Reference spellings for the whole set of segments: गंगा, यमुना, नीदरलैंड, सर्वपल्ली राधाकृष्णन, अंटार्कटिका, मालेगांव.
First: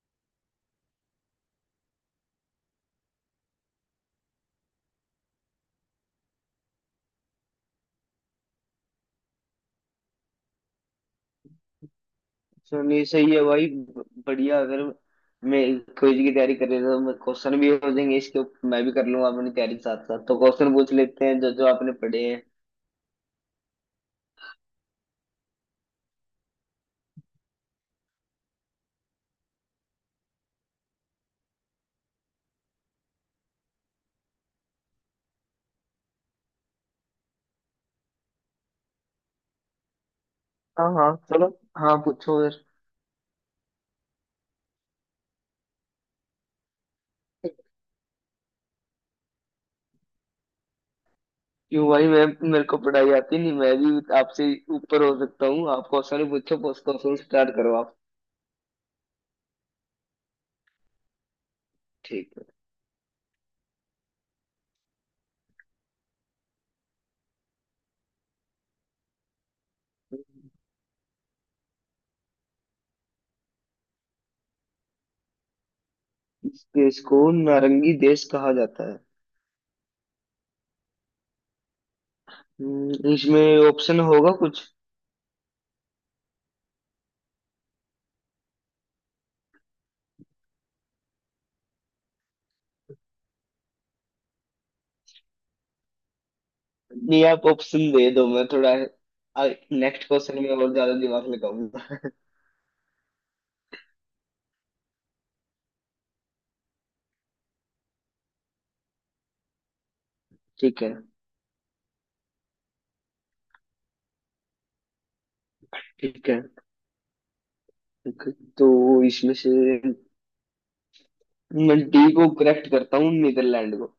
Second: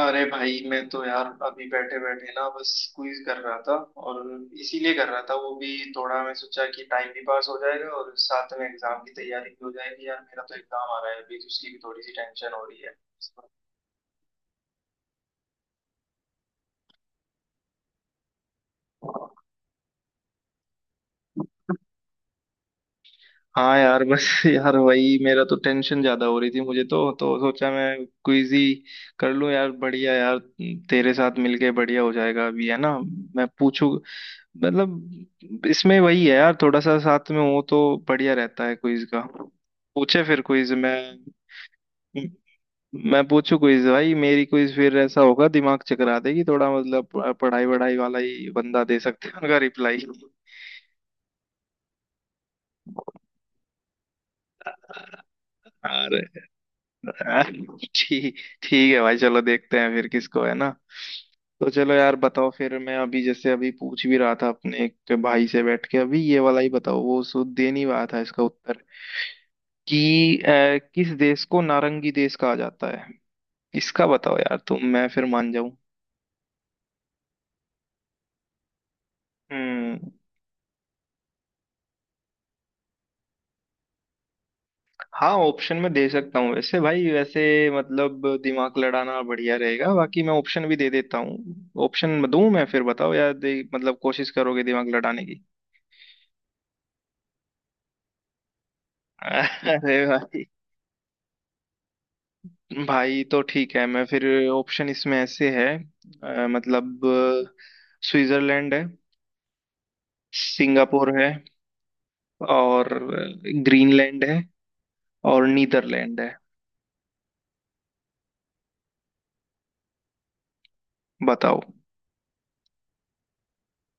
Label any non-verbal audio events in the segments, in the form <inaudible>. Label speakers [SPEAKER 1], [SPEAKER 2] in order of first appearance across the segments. [SPEAKER 1] अरे भाई, मैं तो यार अभी बैठे बैठे ना बस क्विज कर रहा था। और इसीलिए कर रहा था वो भी, थोड़ा मैं सोचा कि टाइम भी पास हो जाएगा और साथ में एग्जाम की तैयारी भी हो जाएगी। यार मेरा तो एग्जाम आ रहा है अभी, तो उसकी भी थोड़ी सी टेंशन हो रही है।
[SPEAKER 2] चलिए सही है भाई, बढ़िया। अगर मैं क्विज की तैयारी कर रही तो क्वेश्चन भी हो जाएंगे इसके ऊपर, मैं भी कर लूंगा अपनी तैयारी के साथ साथ। तो क्वेश्चन पूछ लेते हैं जो जो आपने पढ़े हैं।
[SPEAKER 1] हाँ यार बस <laughs> यार वही, मेरा तो टेंशन ज्यादा हो रही थी मुझे, तो सोचा मैं क्विज ही कर लूं यार। बढ़िया यार, तेरे साथ मिलके बढ़िया हो जाएगा अभी, है ना? मैं पूछू, मतलब इसमें वही है यार, थोड़ा सा साथ में हो तो बढ़िया रहता है क्विज का। पूछे फिर क्विज,
[SPEAKER 2] हाँ
[SPEAKER 1] मैं
[SPEAKER 2] हाँ, चलो। हाँ, पूछो फिर।
[SPEAKER 1] मैं पूछू क्विज भाई। मेरी क्विज फिर ऐसा होगा दिमाग चकरा देगी थोड़ा, मतलब पढ़ाई वढ़ाई वाला ही बंदा दे सकते हैं उनका रिप्लाई।
[SPEAKER 2] क्यों भाई, मैं मेरे को पढ़ाई आती नहीं, मैं भी आपसे ऊपर हो सकता हूँ। आप
[SPEAKER 1] अरे
[SPEAKER 2] क्वेश्चन पूछो, क्वेश्चन स्टार्ट करो आप।
[SPEAKER 1] ठीक ठीक है भाई, चलो देखते हैं फिर किसको, है ना? तो चलो यार
[SPEAKER 2] ठीक है।
[SPEAKER 1] बताओ फिर। मैं अभी जैसे अभी पूछ भी रहा था अपने एक भाई से बैठ के, अभी ये वाला ही बताओ, वो सो दे नहीं रहा था इसका उत्तर कि किस देश को नारंगी देश कहा जाता है? इसका बताओ यार तुम, मैं फिर मान जाऊं।
[SPEAKER 2] इस देश को नारंगी देश कहा जाता है।
[SPEAKER 1] हम्म।
[SPEAKER 2] इसमें ऑप्शन होगा कुछ?
[SPEAKER 1] हाँ, ऑप्शन में दे सकता हूँ वैसे भाई, वैसे मतलब दिमाग लड़ाना बढ़िया रहेगा। बाकी मैं ऑप्शन भी दे देता हूँ, ऑप्शन दूं मैं फिर बताओ यार, दे, मतलब कोशिश करोगे दिमाग लड़ाने की?
[SPEAKER 2] नहीं, आप ऑप्शन दे दो, मैं थोड़ा
[SPEAKER 1] <laughs> अरे
[SPEAKER 2] नेक्स्ट क्वेश्चन
[SPEAKER 1] भाई,
[SPEAKER 2] में और ज्यादा दिमाग लगाऊंगा।
[SPEAKER 1] भाई तो ठीक है मैं फिर ऑप्शन इसमें ऐसे है, मतलब स्विट्जरलैंड है,
[SPEAKER 2] ठीक है।
[SPEAKER 1] सिंगापुर है, और ग्रीनलैंड है, और नीदरलैंड
[SPEAKER 2] ठीक
[SPEAKER 1] है।
[SPEAKER 2] है। ठीक है। तो इसमें से
[SPEAKER 1] बताओ।
[SPEAKER 2] मैं डी को करेक्ट करता हूँ, नीदरलैंड को।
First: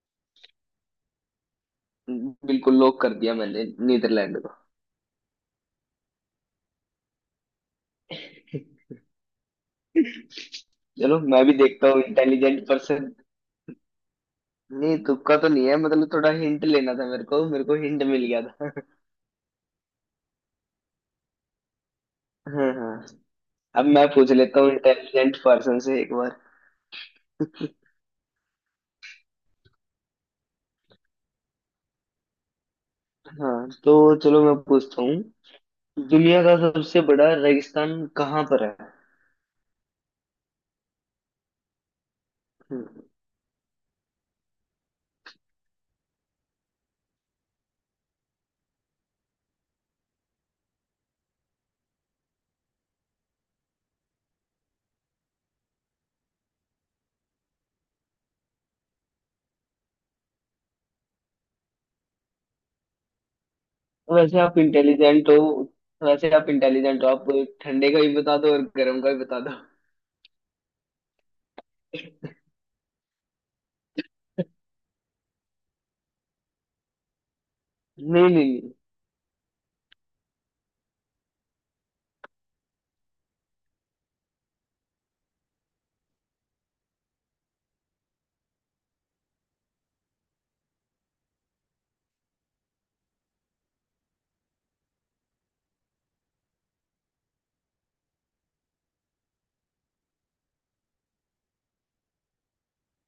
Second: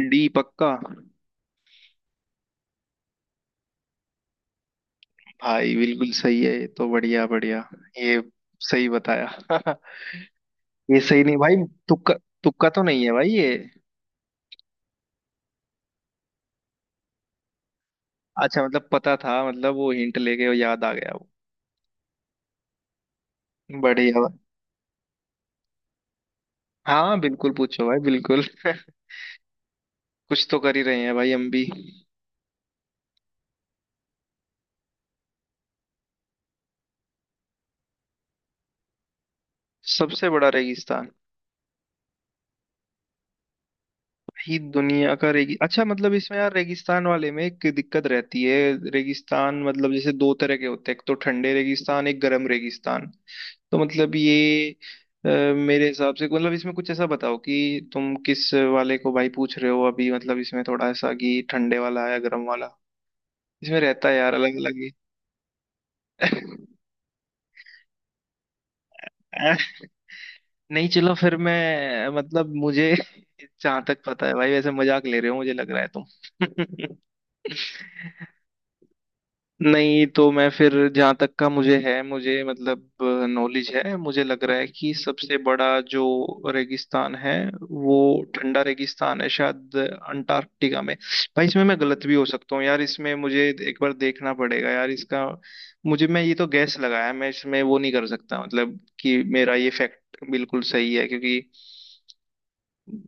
[SPEAKER 1] डी पक्का?
[SPEAKER 2] बिल्कुल लॉक कर दिया मैंने नीदरलैंड को।
[SPEAKER 1] भाई बिल्कुल सही है ये तो, बढ़िया बढ़िया ये, सही बताया। <laughs> ये
[SPEAKER 2] चलो,
[SPEAKER 1] सही नहीं
[SPEAKER 2] मैं भी
[SPEAKER 1] भाई।
[SPEAKER 2] देखता हूँ
[SPEAKER 1] तुक्का
[SPEAKER 2] इंटेलिजेंट
[SPEAKER 1] तुक्का तो नहीं है
[SPEAKER 2] पर्सन।
[SPEAKER 1] भाई ये।
[SPEAKER 2] नहीं, तुक्का तो नहीं है, मतलब थोड़ा हिंट लेना था मेरे को, मेरे को हिंट मिल गया
[SPEAKER 1] अच्छा,
[SPEAKER 2] था।
[SPEAKER 1] मतलब पता था, मतलब वो हिंट लेके वो याद आ गया वो।
[SPEAKER 2] हाँ हाँ। अब मैं
[SPEAKER 1] बढ़िया
[SPEAKER 2] पूछ
[SPEAKER 1] भाई।
[SPEAKER 2] लेता हूँ इंटेलिजेंट पर्सन से एक बार।
[SPEAKER 1] हाँ बिल्कुल पूछो भाई बिल्कुल। <laughs> कुछ तो कर ही रहे हैं भाई हम भी।
[SPEAKER 2] हाँ तो चलो, मैं पूछता हूँ। दुनिया का सबसे बड़ा रेगिस्तान कहाँ पर है?
[SPEAKER 1] सबसे बड़ा रेगिस्तान
[SPEAKER 2] हम्म।
[SPEAKER 1] ही दुनिया का रेगी अच्छा, मतलब इसमें यार रेगिस्तान वाले में एक दिक्कत रहती है। रेगिस्तान मतलब जैसे दो तरह के होते हैं, एक तो ठंडे रेगिस्तान, एक गर्म रेगिस्तान। तो मतलब ये अ, मेरे हिसाब से, मतलब इसमें कुछ ऐसा बताओ कि तुम किस वाले को भाई पूछ रहे हो अभी, मतलब इसमें थोड़ा ऐसा कि ठंडे वाला या गर्म वाला इसमें रहता है यार
[SPEAKER 2] वैसे
[SPEAKER 1] अलग
[SPEAKER 2] आप
[SPEAKER 1] अलग ही।
[SPEAKER 2] इंटेलिजेंट हो। वैसे आप
[SPEAKER 1] <laughs>
[SPEAKER 2] इंटेलिजेंट हो आप। ठंडे का भी बता दो और गर्म का भी बता दो।
[SPEAKER 1] नहीं चलो फिर मैं मतलब मुझे <laughs> जहाँ तक पता है भाई, वैसे मजाक ले रहे हो मुझे लग रहा है तुम।
[SPEAKER 2] नहीं नहीं
[SPEAKER 1] <laughs>
[SPEAKER 2] नहीं।
[SPEAKER 1] नहीं, तो मैं फिर जहाँ तक का मुझे है, मुझे मतलब नॉलेज है, मुझे लग रहा है कि सबसे बड़ा जो रेगिस्तान है वो ठंडा रेगिस्तान है शायद, अंटार्कटिका में। भाई इसमें मैं गलत भी हो सकता हूँ यार, इसमें मुझे एक बार देखना पड़ेगा यार इसका। मुझे, मैं ये तो गैस लगाया, मैं इसमें वो नहीं कर सकता मतलब कि मेरा ये फैक्ट बिल्कुल सही है, क्योंकि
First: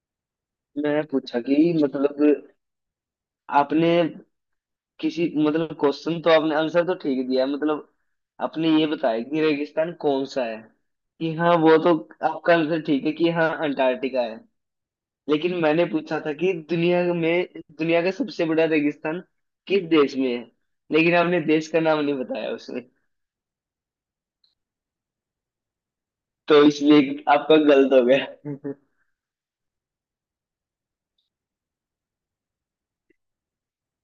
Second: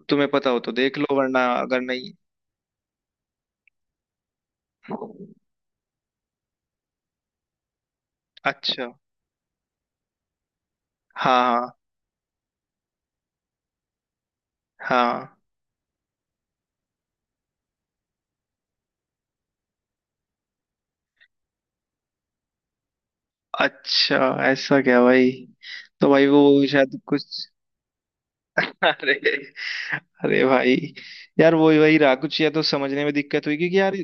[SPEAKER 1] तुम्हें पता हो तो देख
[SPEAKER 2] मैं
[SPEAKER 1] लो
[SPEAKER 2] पूछा
[SPEAKER 1] वरना
[SPEAKER 2] कि,
[SPEAKER 1] अगर नहीं।
[SPEAKER 2] मतलब आपने, किसी मतलब क्वेश्चन तो आपने आंसर तो ठीक दिया है, मतलब आपने ये
[SPEAKER 1] अच्छा।
[SPEAKER 2] बताया कि रेगिस्तान कौन सा है, कि हाँ
[SPEAKER 1] हाँ
[SPEAKER 2] वो तो, आपका आंसर ठीक है कि हाँ अंटार्कटिका है।
[SPEAKER 1] हाँ हाँ।
[SPEAKER 2] लेकिन मैंने पूछा था कि दुनिया में, दुनिया का सबसे बड़ा रेगिस्तान किस देश में है, लेकिन आपने देश का नाम नहीं बताया उसमें।
[SPEAKER 1] अच्छा, ऐसा क्या भाई? तो भाई वो
[SPEAKER 2] तो
[SPEAKER 1] शायद
[SPEAKER 2] इसलिए
[SPEAKER 1] कुछ
[SPEAKER 2] आपका गलत हो गया।
[SPEAKER 1] <laughs> अरे, अरे भाई यार, वही वही रहा कुछ, या तो समझने में दिक्कत हुई, क्योंकि यार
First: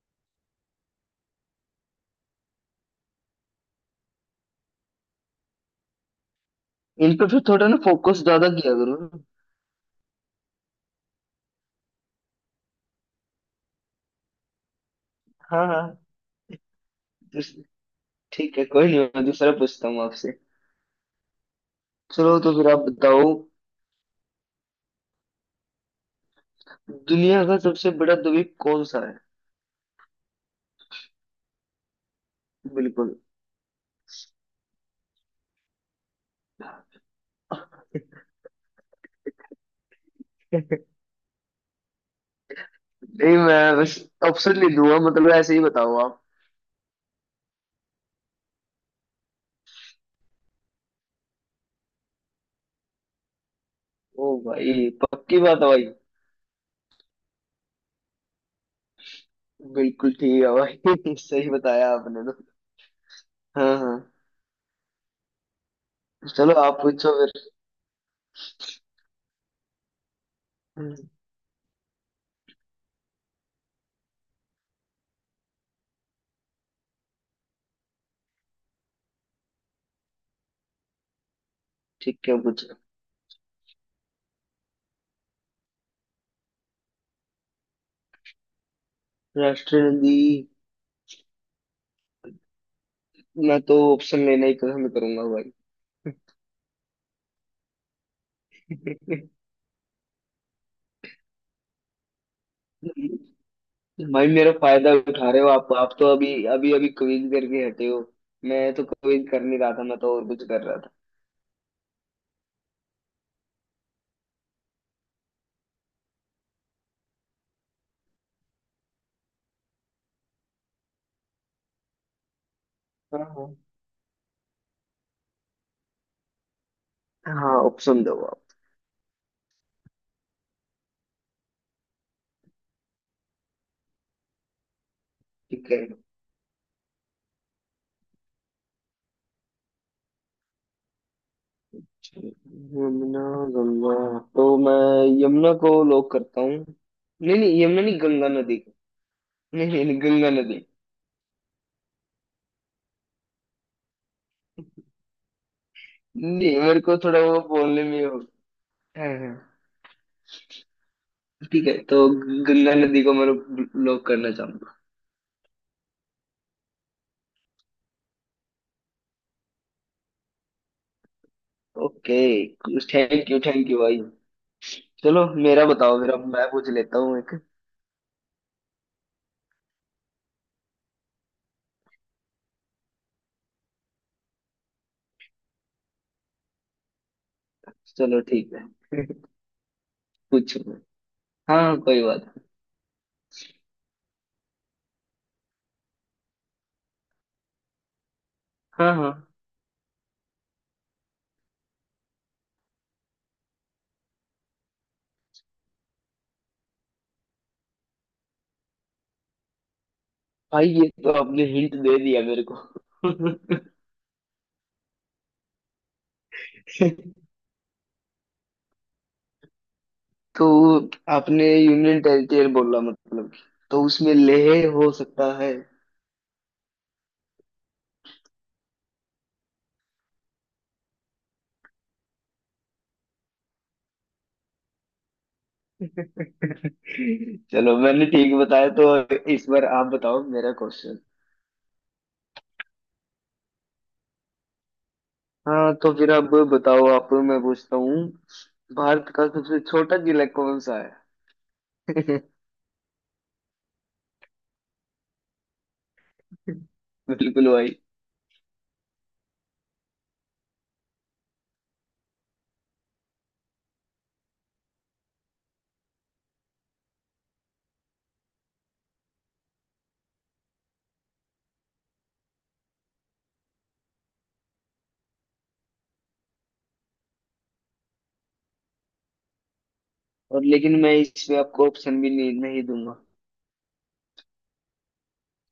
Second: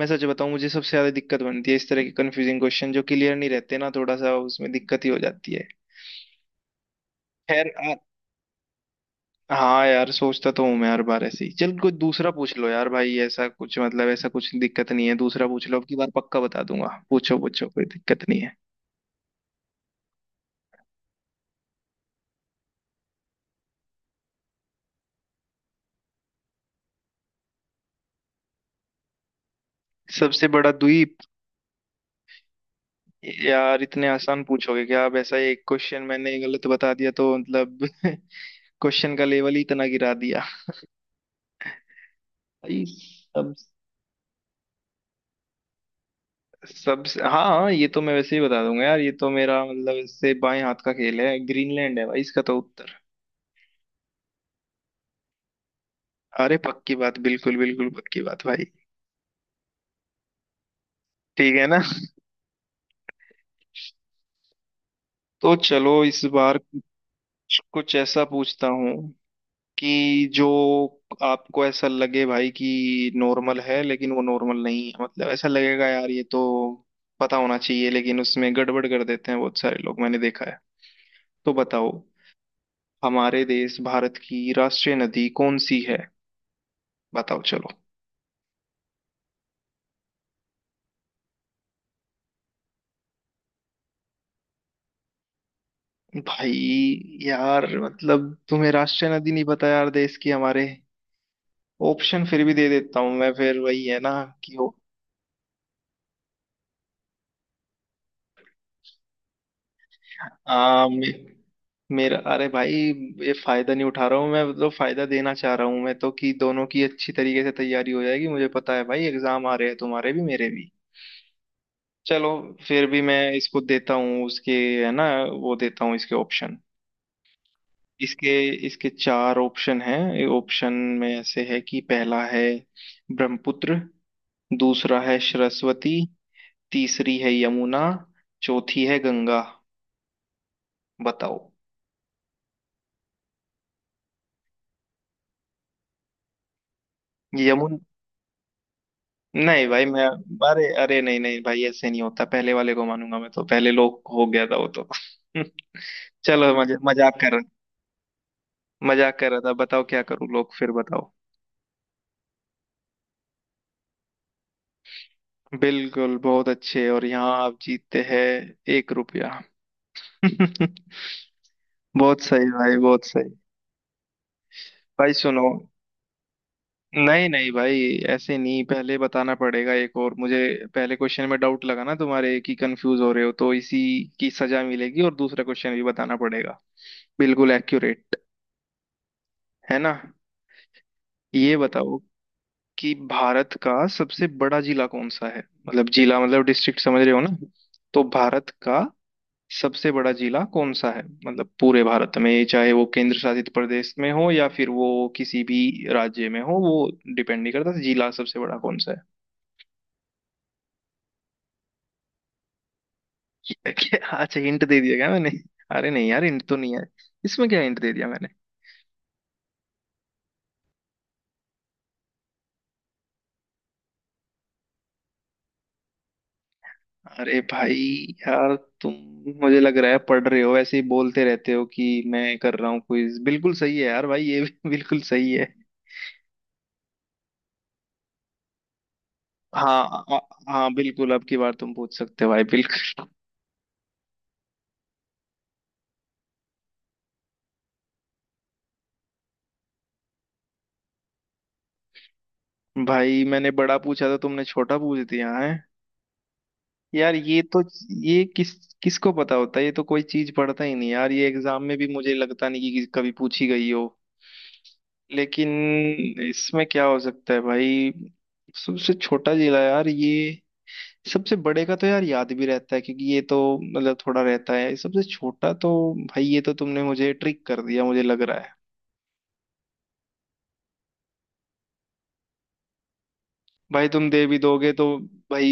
[SPEAKER 1] मैं सच बताऊं मुझे सबसे ज्यादा दिक्कत बनती है इस तरह के कंफ्यूजिंग क्वेश्चन, जो क्लियर नहीं रहते ना, थोड़ा सा उसमें दिक्कत ही हो जाती है।
[SPEAKER 2] <laughs> इन पे फिर थोड़ा
[SPEAKER 1] खैर
[SPEAKER 2] ना फोकस ज्यादा किया करो ना।
[SPEAKER 1] हाँ यार, सोचता तो हूँ मैं हर बार ऐसे ही। चल, कोई दूसरा पूछ लो यार भाई, ऐसा कुछ मतलब ऐसा कुछ दिक्कत नहीं है, दूसरा
[SPEAKER 2] हाँ
[SPEAKER 1] पूछ लो, अब की
[SPEAKER 2] हाँ।
[SPEAKER 1] बार पक्का बता दूंगा, पूछो
[SPEAKER 2] दूस-
[SPEAKER 1] पूछो कोई दिक्कत नहीं है।
[SPEAKER 2] ठीक है, कोई नहीं, मैं दूसरा पूछता हूँ आपसे। चलो तो फिर आप बताओ, दुनिया का सबसे बड़ा द्वीप कौन सा है?
[SPEAKER 1] सबसे बड़ा द्वीप?
[SPEAKER 2] बिल्कुल।
[SPEAKER 1] यार इतने आसान पूछोगे क्या आप? ऐसा एक क्वेश्चन मैंने गलत बता दिया तो मतलब <laughs> क्वेश्चन का लेवल ही इतना गिरा दिया
[SPEAKER 2] <laughs>
[SPEAKER 1] भाई।
[SPEAKER 2] नहीं,
[SPEAKER 1] सब
[SPEAKER 2] मैं बस ऑप्शन ले दूंगा, मतलब ऐसे ही बताओ आप।
[SPEAKER 1] सब हाँ हाँ, ये तो मैं वैसे ही बता दूंगा यार, ये तो मेरा मतलब इससे बाएं हाथ का खेल है। ग्रीनलैंड है भाई इसका तो उत्तर।
[SPEAKER 2] ओ भाई, पक्की बात है भाई।
[SPEAKER 1] अरे पक्की बात, बिल्कुल बिल्कुल पक्की बात भाई।
[SPEAKER 2] बिल्कुल ठीक है भाई। <laughs> सही
[SPEAKER 1] ठीक है ना?
[SPEAKER 2] बताया आपने तो। हाँ हाँ।
[SPEAKER 1] तो चलो इस
[SPEAKER 2] चलो,
[SPEAKER 1] बार
[SPEAKER 2] आप
[SPEAKER 1] कुछ,
[SPEAKER 2] पूछो फिर।
[SPEAKER 1] कुछ ऐसा पूछता हूँ कि जो
[SPEAKER 2] हम्म।
[SPEAKER 1] आपको ऐसा लगे भाई कि नॉर्मल है लेकिन वो नॉर्मल नहीं है, मतलब ऐसा लगेगा यार ये तो पता होना चाहिए, लेकिन उसमें गड़बड़ कर देते हैं बहुत सारे लोग मैंने देखा है। तो बताओ,
[SPEAKER 2] ठीक है, पूछो।
[SPEAKER 1] हमारे देश भारत की राष्ट्रीय नदी कौन सी है? बताओ चलो।
[SPEAKER 2] राष्ट्रीय नदी? मैं तो ऑप्शन लेना ही पसंद करूंगा
[SPEAKER 1] भाई यार मतलब तुम्हें राष्ट्रीय
[SPEAKER 2] भाई।
[SPEAKER 1] नदी नहीं पता यार, देश की हमारे? ऑप्शन फिर भी दे देता हूँ मैं, फिर वही है
[SPEAKER 2] <laughs>
[SPEAKER 1] ना
[SPEAKER 2] भाई मेरा
[SPEAKER 1] कि
[SPEAKER 2] फायदा उठा रहे हो आप तो अभी अभी अभी क्विज करके हटे हो। मैं तो क्विज कर नहीं रहा था, मैं तो और कुछ कर रहा
[SPEAKER 1] आ,
[SPEAKER 2] था।
[SPEAKER 1] मे, मेरा, अरे भाई ये फायदा नहीं उठा रहा हूँ मैं, मतलब फायदा देना चाह रहा हूँ मैं तो, कि दोनों की अच्छी तरीके से तैयारी हो जाएगी। मुझे पता है भाई एग्जाम आ रहे हैं तुम्हारे भी, मेरे भी। चलो फिर भी मैं
[SPEAKER 2] हाँ हाँ।
[SPEAKER 1] इसको देता हूँ उसके, है ना? वो देता हूँ इसके ऑप्शन।
[SPEAKER 2] हाँ, ऑप्शन दो
[SPEAKER 1] इसके
[SPEAKER 2] आप।
[SPEAKER 1] इसके चार ऑप्शन हैं। ऑप्शन में ऐसे है कि पहला है ब्रह्मपुत्र, दूसरा है
[SPEAKER 2] ठीक है।
[SPEAKER 1] सरस्वती, तीसरी है यमुना, चौथी है गंगा। बताओ।
[SPEAKER 2] यमुना, गंगा, तो मैं यमुना को लॉक करता हूँ। नहीं नहीं,
[SPEAKER 1] यमुन
[SPEAKER 2] यमुना नहीं, गंगा नदी को।
[SPEAKER 1] नहीं
[SPEAKER 2] नहीं
[SPEAKER 1] भाई
[SPEAKER 2] नहीं नहीं,
[SPEAKER 1] मैं,
[SPEAKER 2] गंगा
[SPEAKER 1] अरे
[SPEAKER 2] नदी।
[SPEAKER 1] अरे नहीं नहीं भाई, ऐसे नहीं होता, पहले वाले को मानूंगा मैं तो, पहले लोग हो गया था वो तो। <laughs> चलो
[SPEAKER 2] नहीं, मेरे को थोड़ा
[SPEAKER 1] मजाक कर
[SPEAKER 2] वो
[SPEAKER 1] रहा,
[SPEAKER 2] बोलने में हो। है
[SPEAKER 1] मजाक कर
[SPEAKER 2] है।
[SPEAKER 1] रहा था, बताओ क्या करूं लोग फिर बताओ।
[SPEAKER 2] ठीक है, तो गंगा नदी को मैं ब्लॉक करना चाहूंगा।
[SPEAKER 1] बिल्कुल, बहुत अच्छे, और यहाँ आप जीतते हैं एक रुपया। <laughs>
[SPEAKER 2] ओके,
[SPEAKER 1] बहुत सही भाई बहुत सही।
[SPEAKER 2] थैंक यू, थैंक यू भाई।
[SPEAKER 1] भाई
[SPEAKER 2] चलो,
[SPEAKER 1] सुनो,
[SPEAKER 2] मेरा बताओ, मेरा मैं पूछ लेता हूँ
[SPEAKER 1] नहीं
[SPEAKER 2] एक।
[SPEAKER 1] नहीं भाई ऐसे नहीं, पहले बताना पड़ेगा एक और मुझे। पहले क्वेश्चन में डाउट लगा ना तुम्हारे कि कंफ्यूज हो रहे हो, तो इसी की सजा मिलेगी, और दूसरा क्वेश्चन भी बताना पड़ेगा, बिल्कुल एक्यूरेट।
[SPEAKER 2] चलो ठीक है।
[SPEAKER 1] है ना?
[SPEAKER 2] <laughs> पूछो।
[SPEAKER 1] ये
[SPEAKER 2] हाँ,
[SPEAKER 1] बताओ
[SPEAKER 2] कोई बात नहीं।
[SPEAKER 1] कि भारत का सबसे बड़ा जिला कौन सा है? मतलब जिला मतलब डिस्ट्रिक्ट, समझ रहे हो ना? तो भारत का
[SPEAKER 2] हाँ हाँ।
[SPEAKER 1] सबसे बड़ा जिला कौन सा है, मतलब पूरे भारत में, चाहे वो केंद्र शासित प्रदेश में हो या फिर वो किसी भी राज्य में हो, वो डिपेंड नहीं करता, जिला सबसे बड़ा कौन सा है।
[SPEAKER 2] भाई, ये तो आपने हिंट दे दिया मेरे को।
[SPEAKER 1] <laughs> अच्छा, हिंट दे दिया क्या मैंने? अरे नहीं यार, हिंट तो नहीं है, इसमें क्या हिंट दे दिया मैंने?
[SPEAKER 2] <laughs> तो आपने यूनियन टेरिटरी बोला, मतलब कि तो उसमें लेह हो सकता है।
[SPEAKER 1] अरे भाई यार तुम, मुझे लग रहा है पढ़ रहे हो, ऐसे ही बोलते रहते हो कि मैं कर रहा हूँ क्विज। बिल्कुल सही है यार भाई, ये भी <laughs> बिल्कुल सही है।
[SPEAKER 2] चलो, मैंने ठीक बताया तो इस बार आप
[SPEAKER 1] हाँ
[SPEAKER 2] बताओ मेरा
[SPEAKER 1] हाँ
[SPEAKER 2] क्वेश्चन।
[SPEAKER 1] बिल्कुल, अब की बार तुम पूछ सकते हो भाई बिल्कुल।
[SPEAKER 2] हाँ तो फिर अब बताओ आप, मैं पूछता हूँ। भारत का सबसे छोटा जिला कौन सा है? <laughs>
[SPEAKER 1] <laughs> भाई, मैंने बड़ा पूछा था, तुमने छोटा पूछ दिया है। यार ये
[SPEAKER 2] बिल्कुल
[SPEAKER 1] तो,
[SPEAKER 2] भाई।
[SPEAKER 1] ये किसको पता होता है ये तो, कोई चीज पढ़ता ही नहीं यार ये, एग्जाम में भी मुझे लगता नहीं कि कभी पूछी गई हो। लेकिन इसमें क्या हो सकता है भाई, सबसे छोटा जिला? यार ये सबसे बड़े का तो यार याद भी रहता है, क्योंकि ये तो मतलब थोड़ा रहता है, सबसे छोटा तो भाई ये तो तुमने मुझे ट्रिक कर दिया मुझे लग रहा है।
[SPEAKER 2] और लेकिन मैं इसमें आपको ऑप्शन भी नहीं नहीं दूंगा।
[SPEAKER 1] भाई तुम दे भी दोगे तो भाई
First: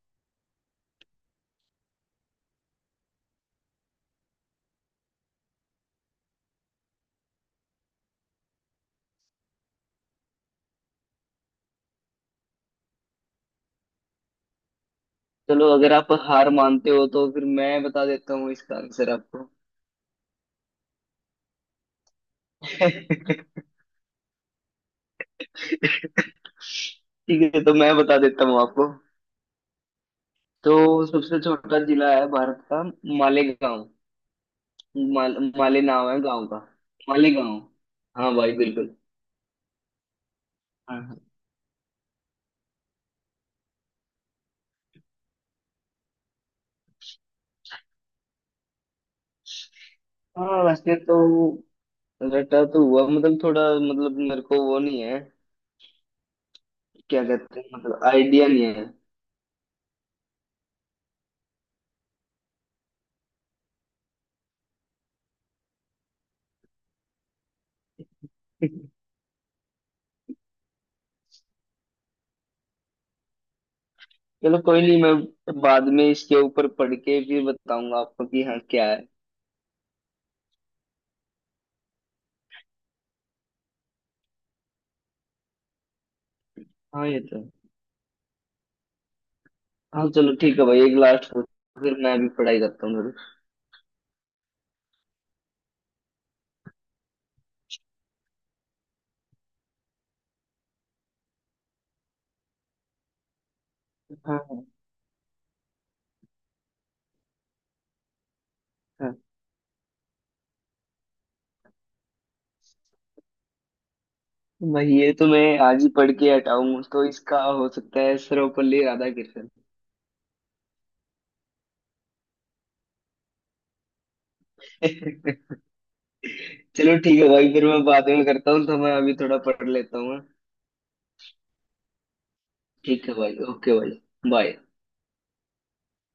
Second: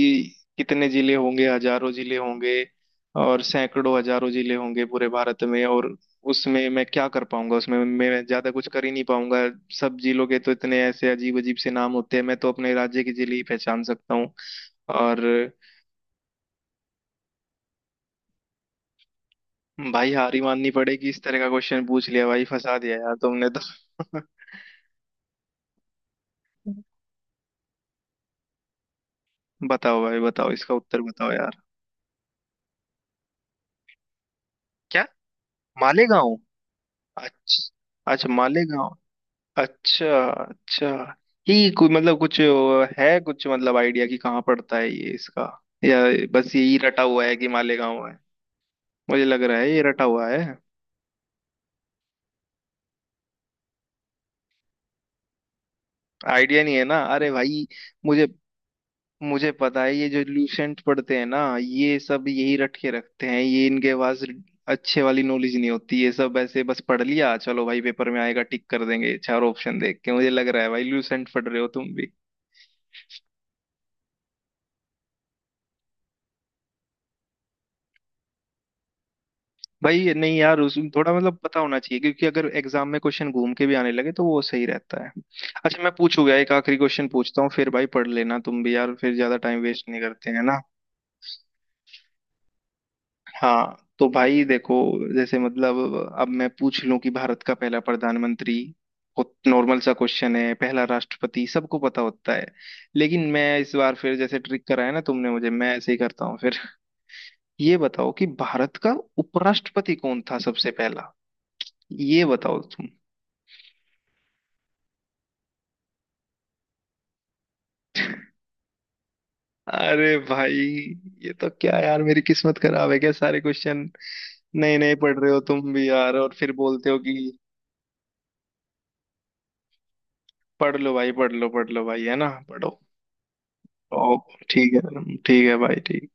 [SPEAKER 1] कितने जिले होंगे, हजारों जिले होंगे, और सैकड़ों हजारों जिले होंगे पूरे भारत में, और उसमें मैं क्या कर पाऊंगा, उसमें मैं ज्यादा कुछ कर ही नहीं पाऊंगा। सब जिलों के तो इतने ऐसे अजीब अजीब से नाम होते हैं, मैं तो अपने राज्य के जिले ही पहचान सकता हूँ। और
[SPEAKER 2] चलो, अगर आप हार मानते हो तो फिर मैं बता देता हूँ इसका आंसर आपको।
[SPEAKER 1] भाई हार ही माननी पड़ेगी, इस तरह का क्वेश्चन पूछ लिया भाई, फंसा दिया यार तुमने तो।
[SPEAKER 2] <laughs>
[SPEAKER 1] <laughs>
[SPEAKER 2] ठीक है, तो मैं बता देता हूँ आपको।
[SPEAKER 1] बताओ भाई, बताओ
[SPEAKER 2] तो
[SPEAKER 1] इसका उत्तर बताओ
[SPEAKER 2] सबसे
[SPEAKER 1] यार।
[SPEAKER 2] छोटा जिला है भारत का मालेगांव।
[SPEAKER 1] क्या?
[SPEAKER 2] माले नाम है
[SPEAKER 1] मालेगांव?
[SPEAKER 2] गांव का, मालेगांव।
[SPEAKER 1] अच्छा, अच्छा
[SPEAKER 2] हाँ भाई,
[SPEAKER 1] मालेगांव।
[SPEAKER 2] बिल्कुल।
[SPEAKER 1] अच्छा अच्छा।
[SPEAKER 2] हाँ हाँ।
[SPEAKER 1] ये कोई मतलब कुछ है, कुछ मतलब आइडिया कि कहाँ पड़ता है ये इसका, या बस यही रटा हुआ है कि मालेगांव है? मुझे लग रहा है ये रटा हुआ है।
[SPEAKER 2] हाँ, वैसे तो रटा तो हुआ, मतलब थोड़ा, मतलब मेरे को वो नहीं है
[SPEAKER 1] आइडिया नहीं है ना?
[SPEAKER 2] क्या
[SPEAKER 1] अरे
[SPEAKER 2] कहते
[SPEAKER 1] भाई,
[SPEAKER 2] हैं, मतलब
[SPEAKER 1] मुझे
[SPEAKER 2] आइडिया नहीं है।
[SPEAKER 1] मुझे पता है, ये जो लूसेंट पढ़ते हैं ना ये सब, यही रट के रखते हैं ये, इनके पास अच्छे वाली नॉलेज नहीं होती, ये सब ऐसे बस पढ़ लिया, चलो भाई पेपर में आएगा टिक कर
[SPEAKER 2] <laughs>
[SPEAKER 1] देंगे चार ऑप्शन देख के। मुझे लग रहा है भाई लूसेंट पढ़ रहे हो तुम भी।
[SPEAKER 2] चलो, कोई नहीं, मैं बाद में इसके ऊपर पढ़ के फिर बताऊंगा आपको कि हाँ क्या है।
[SPEAKER 1] भाई ये नहीं यार, उस थोड़ा मतलब पता होना चाहिए, क्योंकि अगर एग्जाम में क्वेश्चन घूम के भी आने लगे तो वो सही रहता है। अच्छा मैं पूछूंगा एक आखिरी
[SPEAKER 2] हाँ,
[SPEAKER 1] क्वेश्चन,
[SPEAKER 2] ये तो
[SPEAKER 1] पूछता हूँ
[SPEAKER 2] है।
[SPEAKER 1] फिर भाई पढ़ लेना तुम भी यार, फिर ज्यादा टाइम वेस्ट नहीं
[SPEAKER 2] हाँ,
[SPEAKER 1] करते
[SPEAKER 2] चलो
[SPEAKER 1] हैं
[SPEAKER 2] ठीक
[SPEAKER 1] ना।
[SPEAKER 2] है भाई, एक लास्ट पूछ, फिर मैं भी पढ़ाई करता हूँ थोड़ी।
[SPEAKER 1] हाँ तो भाई देखो, जैसे मतलब अब मैं पूछ लूं कि भारत का पहला प्रधानमंत्री, बहुत नॉर्मल सा क्वेश्चन है, पहला राष्ट्रपति सबको पता होता है, लेकिन मैं इस बार फिर जैसे
[SPEAKER 2] हाँ हाँ।
[SPEAKER 1] ट्रिक कराया ना तुमने मुझे, मैं ऐसे ही करता हूँ फिर। <laughs> ये बताओ कि भारत का
[SPEAKER 2] हाँ।
[SPEAKER 1] उपराष्ट्रपति कौन था सबसे पहला, ये बताओ तुम।
[SPEAKER 2] भाई, ये तो मैं आज ही पढ़ के हटाऊं, तो इसका हो सकता है सर्वपल्ली राधाकृष्णन।
[SPEAKER 1] अरे भाई ये तो क्या यार, मेरी किस्मत खराब है क्या, सारे क्वेश्चन नए नए पढ़ रहे हो
[SPEAKER 2] <laughs>
[SPEAKER 1] तुम भी यार, और फिर बोलते
[SPEAKER 2] चलो
[SPEAKER 1] हो कि
[SPEAKER 2] ठीक है भाई, फिर मैं बाद में करता हूँ, तो मैं अभी थोड़ा पढ़ लेता हूँ, हाँ?
[SPEAKER 1] पढ़ लो भाई पढ़ लो, पढ़ लो भाई, है ना? पढ़ो।
[SPEAKER 2] ठीक है भाई, ओके भाई,
[SPEAKER 1] ओ
[SPEAKER 2] बाय।
[SPEAKER 1] ठीक है, ठीक है भाई, ठीक।